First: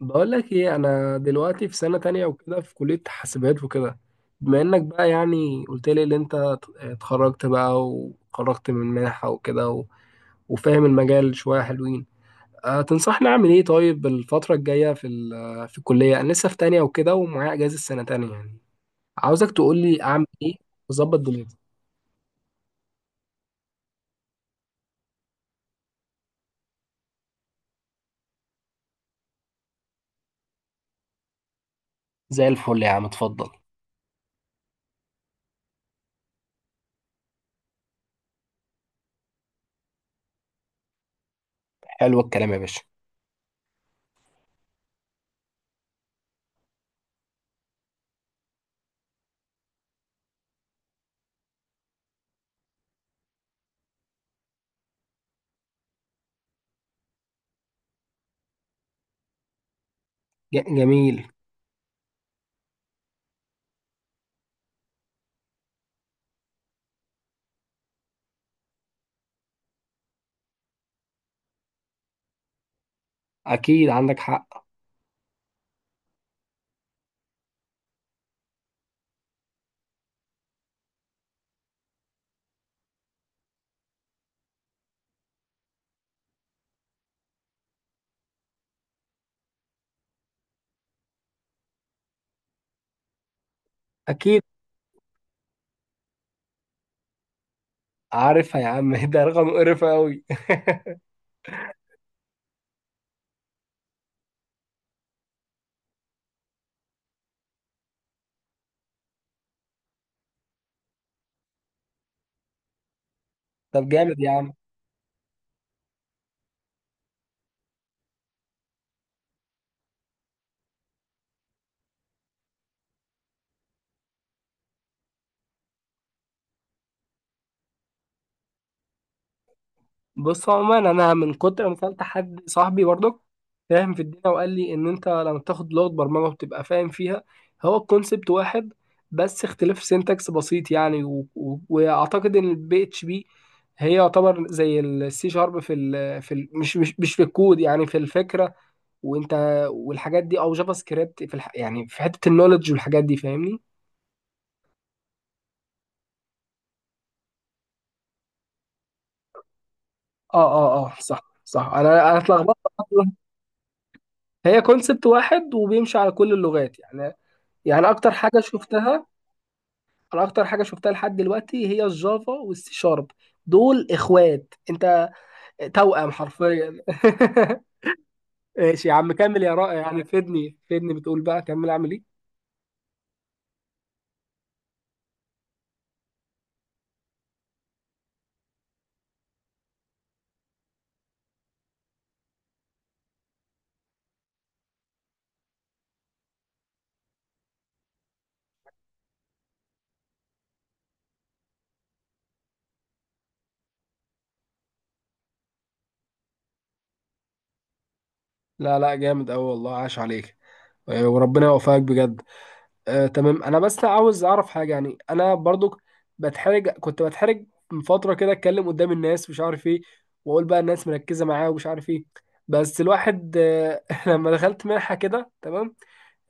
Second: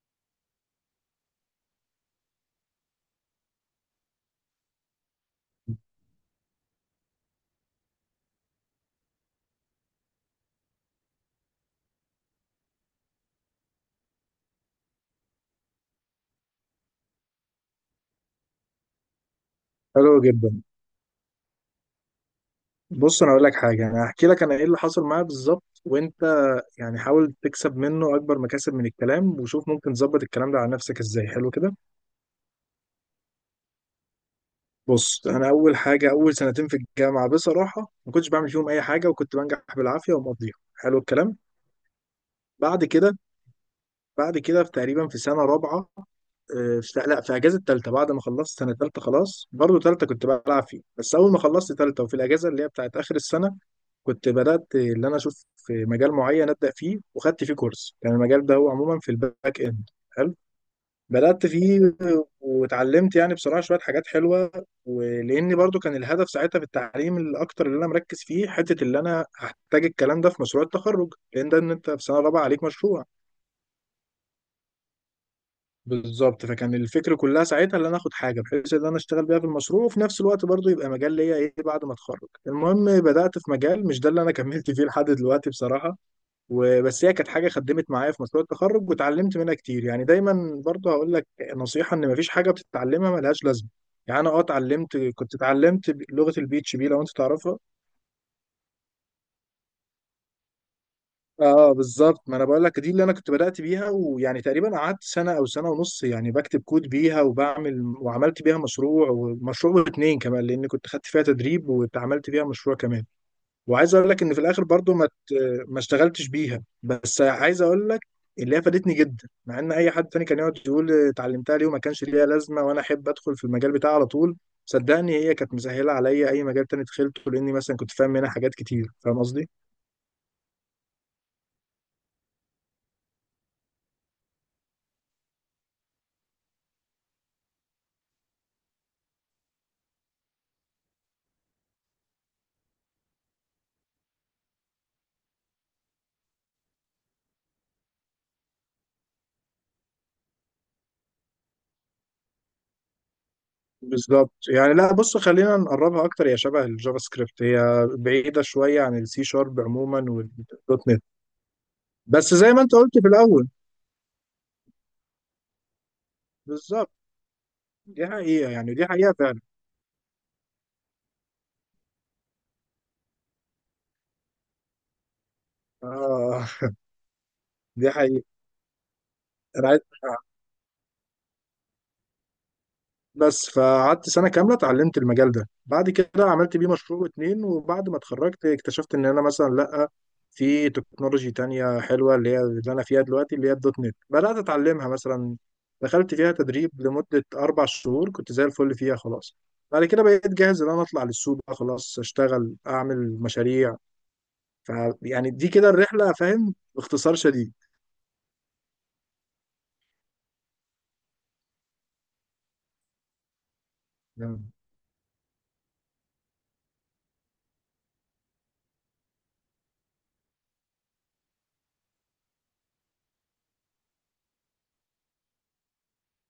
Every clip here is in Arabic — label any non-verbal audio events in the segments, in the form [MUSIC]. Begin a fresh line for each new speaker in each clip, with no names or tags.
بقول لك ايه، انا دلوقتي في سنة تانية وكده، في كلية حاسبات وكده. بما انك بقى يعني قلت لي ان انت اتخرجت بقى وخرجت من منحة وكده و- وفاهم المجال شوية حلوين. تنصحني اعمل ايه؟ طيب الفترة الجاية في الكلية، انا لسه في تانية وكده، ومعايا اجازة سنة تانية يعني. عاوزك تقول لي
حلو
اعمل
جدا.
ايه، واظبط دنيتي.
بص، انا اقول لك حاجه. انا هحكي لك انا ايه اللي حصل معايا بالظبط، وانت يعني حاول تكسب منه اكبر مكاسب من الكلام، وشوف ممكن تظبط الكلام ده على نفسك ازاي. حلو كده.
زي الفل يا عم، اتفضل.
بص، انا اول حاجه، اول سنتين في الجامعه بصراحه ما كنتش بعمل فيهم اي حاجه، وكنت بنجح بالعافيه ومقضيها. حلو الكلام.
حلو الكلام يا باشا.
بعد كده بعد كده في تقريبا في سنه رابعه. في اجازه ثالثه بعد ما خلصت سنه ثالثه، خلاص برضو ثالثه كنت بلعب فيه. بس اول ما خلصت ثالثه وفي الاجازه اللي هي بتاعت اخر السنه، كنت بدات اللي انا اشوف في مجال معين ابدا فيه، وخدت فيه كورس. كان المجال ده هو عموما في الباك اند. حلو.
جميل.
بدات فيه واتعلمت يعني بصراحه شويه حاجات حلوه. ولاني برضو كان الهدف ساعتها في التعليم الاكتر اللي انا مركز فيه حته اللي انا هحتاج الكلام ده في مشروع التخرج، لان ده ان انت في سنه رابعه عليك مشروع.
اكيد عندك حق.
بالظبط. فكان الفكر كلها ساعتها ان انا اخد حاجه بحيث ان انا اشتغل بيها في المشروع، وفي نفس الوقت برضو يبقى مجال ليا ايه بعد ما اتخرج. المهم، بدات في مجال مش ده اللي انا [LAUGHS] كملت فيه لحد دلوقتي بصراحه. وبس هي كانت حاجه خدمت معايا في مشروع التخرج واتعلمت منها كتير. يعني دايما برضو هقول لك نصيحه، ان مفيش حاجه بتتعلمها ملهاش لازمه. يعني انا
اكيد
كنت اتعلمت لغه البي اتش بي، لو انت تعرفها.
عارفها يا عم [LAUGHS] ده رقم قرف قوي. [LAUGHS]
اه بالظبط، ما انا بقول لك دي اللي انا كنت بدأت بيها. ويعني تقريبا قعدت سنة او سنة ونص يعني بكتب كود بيها، وعملت بيها مشروع، ومشروع واتنين كمان لان كنت خدت فيها تدريب، واتعملت بيها مشروع كمان.
طب
وعايز اقول
جامد
لك
يا
ان في
عم.
الاخر برضو ما اشتغلتش بيها. بس عايز اقول لك اللي هي فادتني جدا، مع ان اي حد تاني كان يقعد يقول اتعلمتها ليه وما كانش ليها لازمة، وانا احب ادخل في المجال بتاعي على طول. صدقني هي كانت مسهلة عليا اي مجال تاني دخلته، لاني مثلا كنت فاهم منها حاجات كتير، فاهم قصدي.
بص، عموما انا من كتر ما سالت حد صاحبي برضك، فاهم في الدنيا، وقال لي ان انت لما تاخد لغه برمجه وتبقى فاهم فيها، هو الكونسبت واحد. بس اختلاف سينتاكس بسيط يعني، واعتقد ان البي اتش بي هي يعتبر زي السي شارب، مش في الكود، يعني في الفكره. وانت، والحاجات دي او جافا سكريبت يعني في حته النولج والحاجات دي، فاهمني.
بالظبط. يعني لا، بص خلينا نقربها اكتر، هي شبه الجافا سكريبت، هي بعيده شويه عن السي شارب عموما
اه
والدوت
اه
نت.
صح، صح، انا
بس زي
اتلخبطت.
ما انت قلت في الاول،
هي كونسبت واحد، وبيمشي على كل اللغات
بالظبط.
يعني. يعني
دي
اكتر حاجه
حقيقه، يعني دي
شفتها،
حقيقه فعلا.
انا اكتر حاجه شفتها لحد دلوقتي هي الجافا والسي شارب، دول اخوات. انت توأم
آه
حرفيا.
[LAUGHS] دي حقيقه.
[LAUGHS] ماشي يا عم، كمل يا
انا
رائع،
عايز،
يعني فدني فدني، بتقول بقى كمل اعمل ايه؟
بس فقعدت سنة كاملة اتعلمت المجال ده، بعد كده عملت بيه مشروع واتنين، وبعد ما اتخرجت اكتشفت ان انا مثلا لأ. في تكنولوجي تانية حلوة، اللي هي اللي انا فيها دلوقتي، اللي هي الدوت نت، بدأت اتعلمها مثلا. دخلت فيها تدريب لمدة 4 شهور، كنت زي الفل فيها خلاص. بعد كده بقيت جاهز ان انا اطلع للسوق بقى خلاص، اشتغل اعمل مشاريع. ف يعني دي كده الرحلة، فاهم، باختصار شديد.
لا، لا، جامد قوي والله، عاش عليك. وربنا يوفقك بجد. تمام، انا بس عاوز اعرف
نعم.
حاجه يعني، انا برضو كنت بتحرج من فتره كده، اتكلم قدام الناس، مش عارف ايه، واقول بقى الناس مركزه معايا، ومش عارف ايه. بس الواحد [LAUGHS] لما دخلت منحه كده تمام،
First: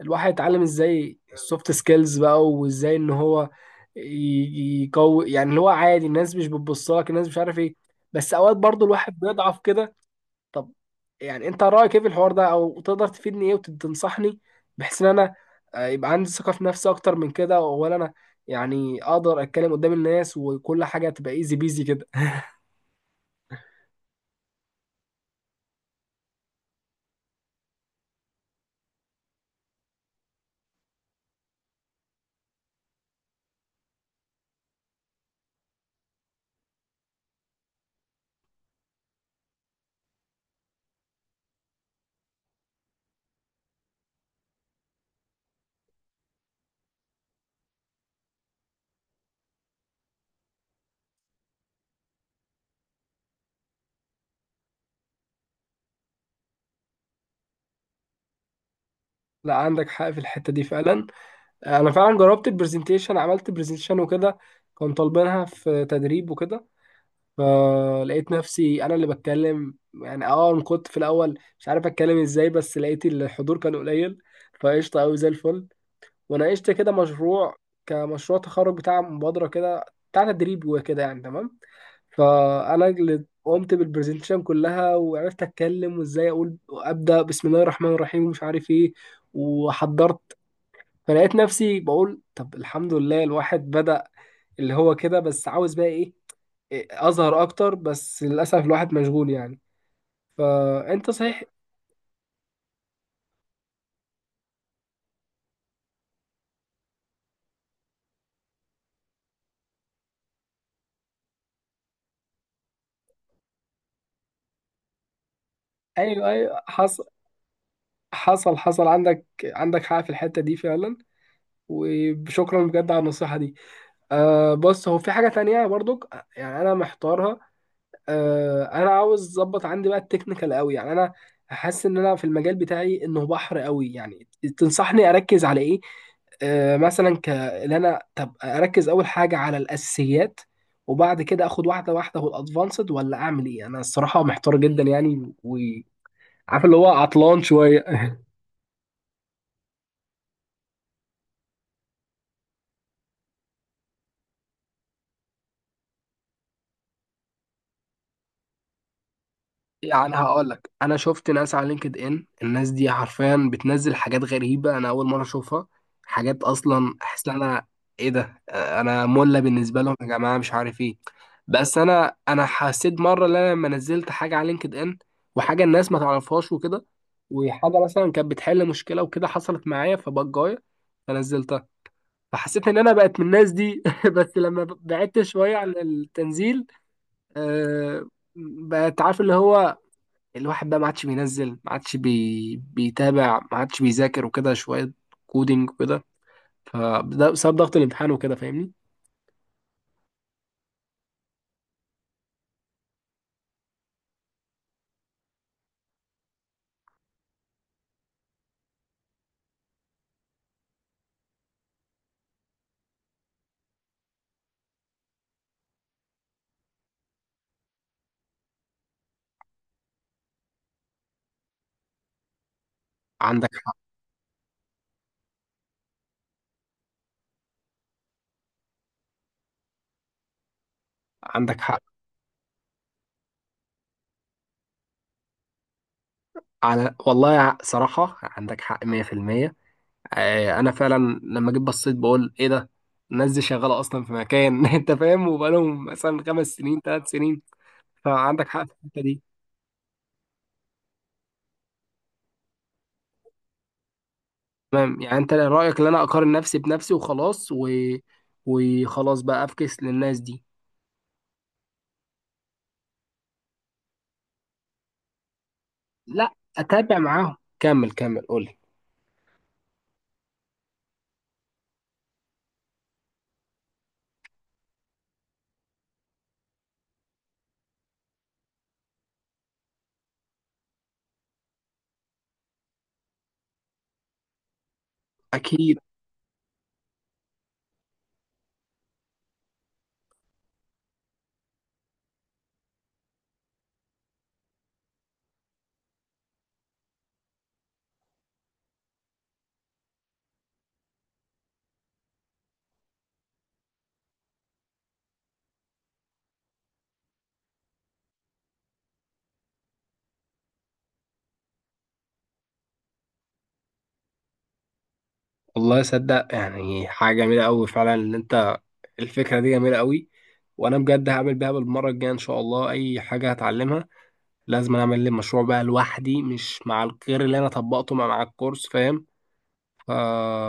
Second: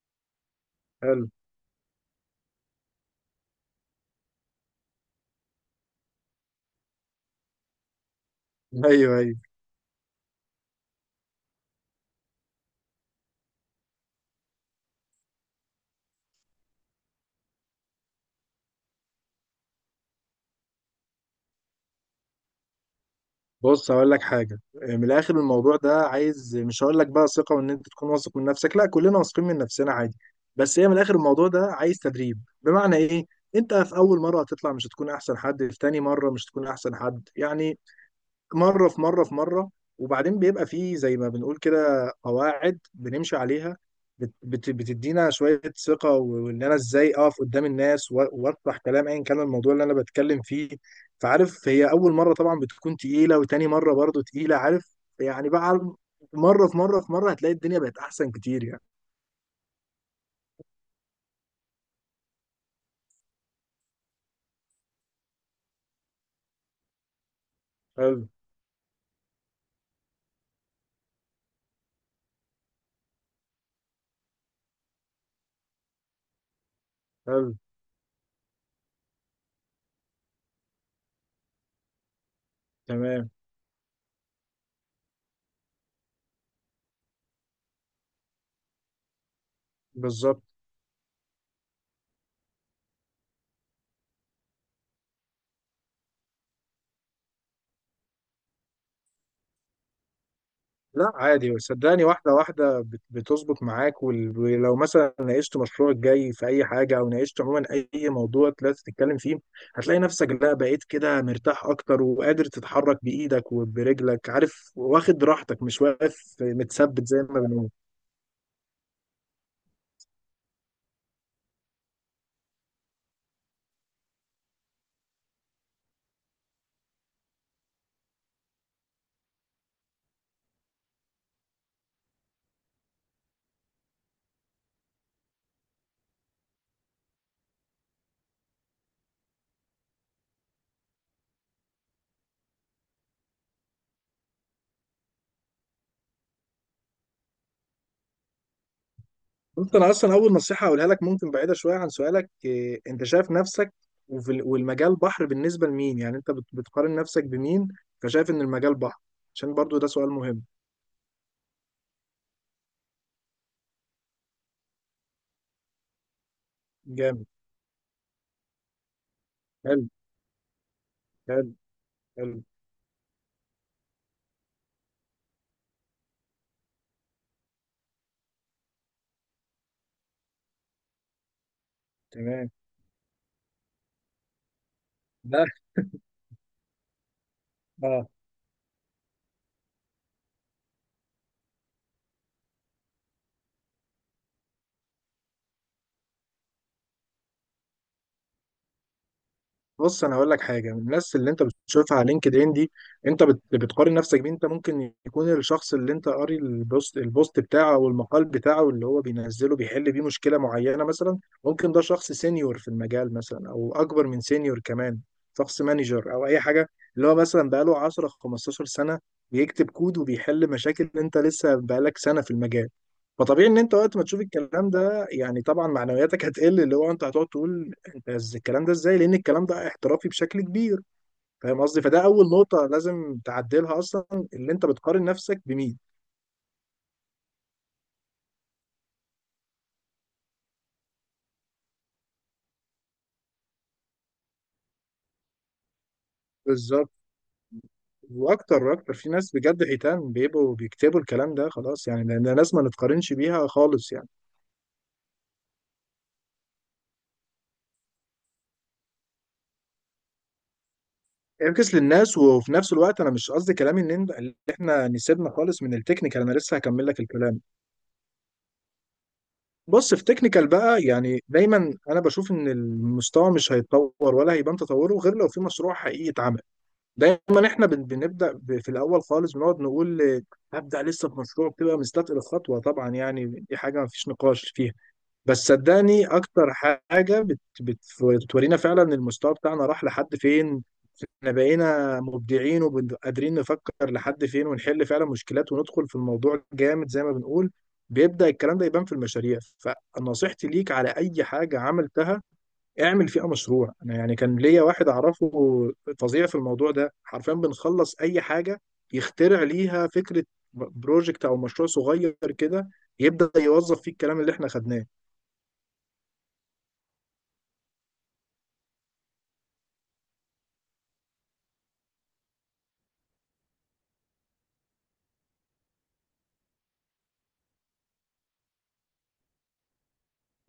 الواحد اتعلم ازاي
حلو.
السوفت سكيلز بقى، وازاي ان هو يقوي، يعني اللي هو عادي الناس مش بتبص لك، الناس مش عارف ايه. بس اوقات برضو
ايوه،
الواحد
ايوه.
بيضعف كده. طب يعني، انت رايك ايه في الحوار ده؟ او تقدر تفيدني ايه وتنصحني بحيث ان انا يبقى عندي ثقه في نفسي اكتر من كده، ولا انا يعني اقدر اتكلم قدام الناس وكل حاجه تبقى ايزي بيزي كده؟
بص هقول لك حاجة. من الآخر الموضوع ده عايز، مش هقول لك بقى ثقة وإن أنت تكون واثق من نفسك، لا كلنا واثقين من نفسنا عادي. بس هي من الآخر الموضوع ده عايز تدريب. بمعنى إيه؟ أنت في أول مرة هتطلع مش هتكون أحسن حد، في تاني مرة مش هتكون أحسن حد يعني. مرة في مرة في مرة، وبعدين بيبقى فيه زي ما بنقول كده قواعد بنمشي عليها. بت بت بتدينا شوية ثقة، وإن أنا إزاي أقف قدام الناس، وأطرح كلام أيا كان الموضوع اللي أنا بتكلم فيه. فعارف هي أول مرة طبعا بتكون تقيلة، وتاني مرة برضو تقيلة، عارف، يعني بقى مرة في مرة في مرة هتلاقي الدنيا بقت أحسن كتير يعني.
[LAUGHS] لا، عندك حق في الحته دي فعلا. انا فعلا جربت البرزنتيشن، عملت برزنتيشن وكده، كان طالبينها في تدريب وكده.
حلو،
فلقيت نفسي انا اللي بتكلم يعني، أنا كنت في الاول مش عارف اتكلم ازاي، بس لقيت الحضور كان قليل، فقشطه قوي زي الفل. وناقشت كده
حلو،
مشروع، كمشروع تخرج بتاع مبادرة كده، بتاع تدريب وكده يعني، تمام. فأنا اللي
تمام،
قمت بالبرزنتيشن كلها، وعرفت أتكلم، وإزاي أقول أبدأ بسم الله الرحمن الرحيم ومش عارف إيه. وحضرت.
بالظبط.
فلقيت نفسي بقول، طب الحمد لله الواحد بدأ، اللي هو كده، بس عاوز بقى إيه؟ إيه، أظهر أكتر، بس للأسف الواحد مشغول يعني. فأنت
لا
صحيح.
عادي صدقني، واحدة واحدة بتظبط معاك، ولو مثلا ناقشت مشروعك الجاي في أي حاجة أو ناقشت عموما أي موضوع طلعت تتكلم فيه، هتلاقي نفسك لا بقيت كده مرتاح أكتر وقادر تتحرك بإيدك وبرجلك، عارف، واخد راحتك، مش واقف
أيوه، أيوه، حصل،
متثبت زي ما بنقول.
حصل، حصل، عندك حق في الحتة دي فعلا. وشكرا بجد على النصيحة دي. بص، هو في حاجة تانية برضك، يعني أنا محتارها. أنا عاوز أظبط عندي بقى التكنيكال قوي، يعني أنا حاسس إن أنا في المجال بتاعي إنه بحر قوي يعني، تنصحني أركز على إيه؟ مثلا إن أنا، طب أركز أول حاجة على الأساسيات، وبعد كده آخد واحدة واحدة والأدفانسد، ولا أعمل إيه؟ أنا الصراحة محتار جدا يعني، وعارف اللي هو عطلان شوية.
ممكن أصلا أول نصيحة أقولها لك، ممكن بعيدة شوية عن سؤالك، أنت شايف نفسك والمجال بحر بالنسبة لمين؟ يعني أنت بتقارن نفسك بمين فشايف إن المجال بحر؟ عشان برضو ده سؤال
يعني
مهم.
هقول لك، انا شفت ناس على لينكد ان، الناس دي حرفيا بتنزل حاجات غريبه، انا اول مره اشوفها، حاجات اصلا
جامد،
احس ان انا، ايه ده؟ انا مله بالنسبه
حلو،
لهم يا جماعه، مش عارف ايه.
حلو،
بس انا
حلو،
انا حسيت مره ان انا لما نزلت حاجه على لينكد ان، وحاجه الناس ما تعرفهاش وكده، وحاجه مثلا كانت بتحل مشكله وكده حصلت معايا فبجايه، فنزلتها،
تمام.
فحسيت ان انا بقت من الناس دي. [LAUGHS] بس لما بعدت
ده
شويه عن التنزيل، آه،
اه
بقت عارف، اللي هو الواحد بقى ما عادش بينزل، ما عادش بيتابع، ما عادش بيذاكر وكده شوية كودينج وكده، فده بسبب ضغط الامتحان وكده فاهمني.
بص انا هقول لك حاجه. من الناس اللي انت بتشوفها على لينكد ان دي، انت بتقارن نفسك بيه. انت ممكن يكون الشخص اللي انت قاري البوست بتاعه او المقال بتاعه اللي هو بينزله بيحل بيه مشكله معينه مثلا، ممكن ده شخص سينيور في المجال مثلا او اكبر من سينيور كمان، شخص مانجر او اي حاجه. اللي هو مثلا بقاله 10 15 سنه بيكتب كود وبيحل مشاكل، انت لسه بقالك سنه في المجال. فطبيعي
عندك
ان انت
حق،
وقت ما تشوف الكلام ده يعني طبعا معنوياتك هتقل، اللي هو انت هتقعد تقول بس الكلام ده ازاي، لان الكلام ده احترافي بشكل كبير.
عندك
فاهم قصدي؟
حق،
فده اول نقطه لازم تعدلها اصلا، اللي انت بتقارن نفسك بمين.
على والله، صراحة عندك حق 100%. أنا فعلا لما جيت بصيت بقول إيه ده، الناس دي شغالة أصلا في مكان [LAUGHS] أنت فاهم، وبقالهم مثلا 5 سنين،
بالظبط.
3 سنين. فعندك
واكتر
حق في
واكتر
الحتة
في
دي.
ناس بجد حيتان بيبقوا بيكتبوا الكلام ده، خلاص يعني، لان الناس ما نتقارنش بيها خالص يعني.
تمام، يعني أنت رأيك إن أنا أقارن نفسي بنفسي وخلاص وخلاص بقى أفكس للناس دي.
انكس للناس، وفي نفس الوقت انا مش قصدي كلامي ان اللي احنا نسيبنا خالص من التكنيكال،
لا،
انا لسه هكمل
اتابع
لك
معاهم،
الكلام.
كمل، كمل، قولي.
بص، في تكنيكال بقى، يعني دايما انا بشوف ان المستوى مش هيتطور ولا هيبان تطوره غير لو في مشروع حقيقي اتعمل. دايما احنا بنبدا في الاول خالص بنقعد نقول آه، هبدا لسه في مشروع، بتبقى مستثقل الخطوه طبعا، يعني دي حاجه ما فيش نقاش فيها. بس
اكيد.
صدقني اكتر حاجه بت بت بتورينا فعلا المستوى بتاعنا راح لحد فين. احنا بقينا مبدعين وقادرين نفكر لحد فين ونحل فعلا مشكلات وندخل في الموضوع جامد زي ما بنقول، بيبدا الكلام ده يبان في المشاريع. فنصيحتي ليك، على اي حاجه عملتها اعمل فيها مشروع. انا يعني كان ليا واحد اعرفه فظيع في الموضوع ده، حرفيا بنخلص اي حاجه يخترع ليها فكره، بروجكت او مشروع صغير كده، يبدا يوظف فيه الكلام اللي احنا خدناه.
والله صدق، يعني حاجه جميله قوي فعلا، ان انت الفكره دي جميله قوي، وانا بجد هعمل بيها بالمره الجايه ان شاء الله، اي حاجه هتعلمها لازم أنا اعمل لي مشروع بقى لوحدي، مش مع الغير، اللي انا طبقته مع الكورس فاهم.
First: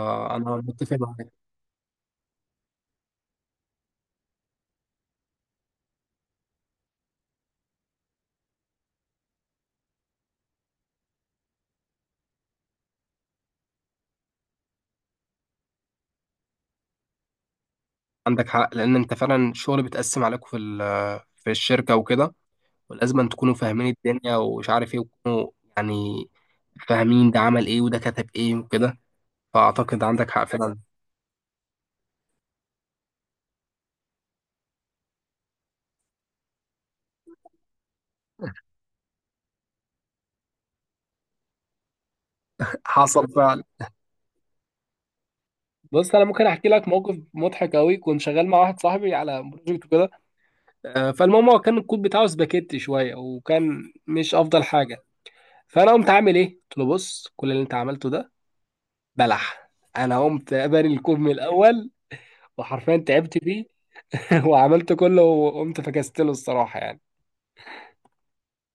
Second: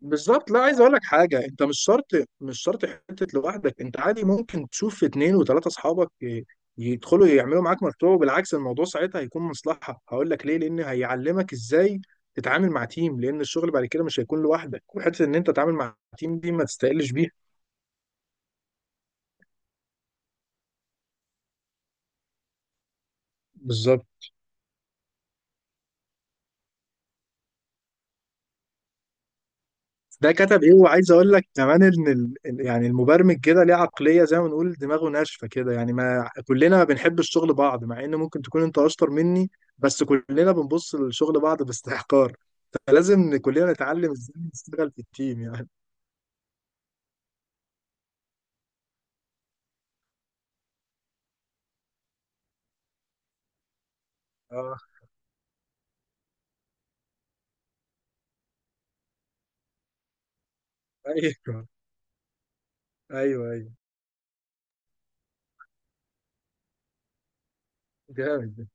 بالظبط لا، عايز
متفق
اقول لك
معاك.
حاجه، انت مش شرط، مش شرط حته لوحدك، انت عادي ممكن تشوف في اتنين وتلاته اصحابك يدخلوا يعملوا معاك مشروع، وبالعكس الموضوع ساعتها هيكون مصلحه. هقول لك ليه، لان هيعلمك ازاي تتعامل مع تيم، لان الشغل بعد كده مش هيكون لوحدك، وحته ان انت تتعامل مع تيم دي ما تستقلش بيها.
عندك حق لان انت فعلا الشغل بيتقسم عليكم في الشركه وكده، ولازم أن تكونوا فاهمين
بالظبط
الدنيا ومش عارف ايه، وتكونوا يعني فاهمين ده عمل ايه وده كتب ايه وكده. فأعتقد عندك
ده
حق
كتب ايه،
فعلا.
وعايز اقول لك كمان ان يعني المبرمج كده ليه عقليه، زي ما نقول دماغه ناشفه كده، يعني ما كلنا ما بنحب الشغل بعض مع ان ممكن تكون انت اشطر مني. بس كلنا بنبص للشغل بعض باستحقار،
حصل
فلازم
فعلا.
كلنا نتعلم ازاي نشتغل في التيم يعني.
بص، انا ممكن احكي لك موقف مضحك قوي، كنت شغال مع واحد صاحبي على بروجكت وكده. فالمهم هو كان الكود بتاعه سباكيتي شويه، وكان مش افضل
اه،
حاجه. فانا قمت عامل ايه، قلت له بص كل اللي انت عملته ده بلح. انا قمت بني الكود من
ايوه،
الاول، وحرفيا تعبت
ايوه،
فيه،
ايوه،
[LAUGHS] وعملت كله وقمت فكست له الصراحه يعني.
جامد ده.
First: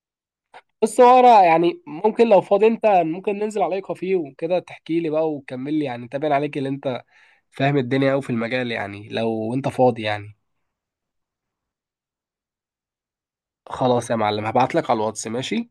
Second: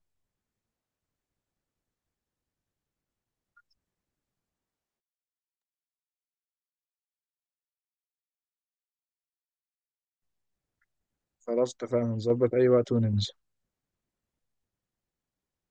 بص هو انا يعني، ممكن لو فاضي انت، ممكن ننزل عليك كافيه وكده تحكي لي بقى وتكمل لي يعني، تابع عليك اللي انت فاهم الدنيا أوي في المجال، يعني لو أنت فاضي يعني.
خلاص اتفقنا نظبط اي وقت وننزل
خلاص يا معلم، هبعتلك على الواتس، ماشي؟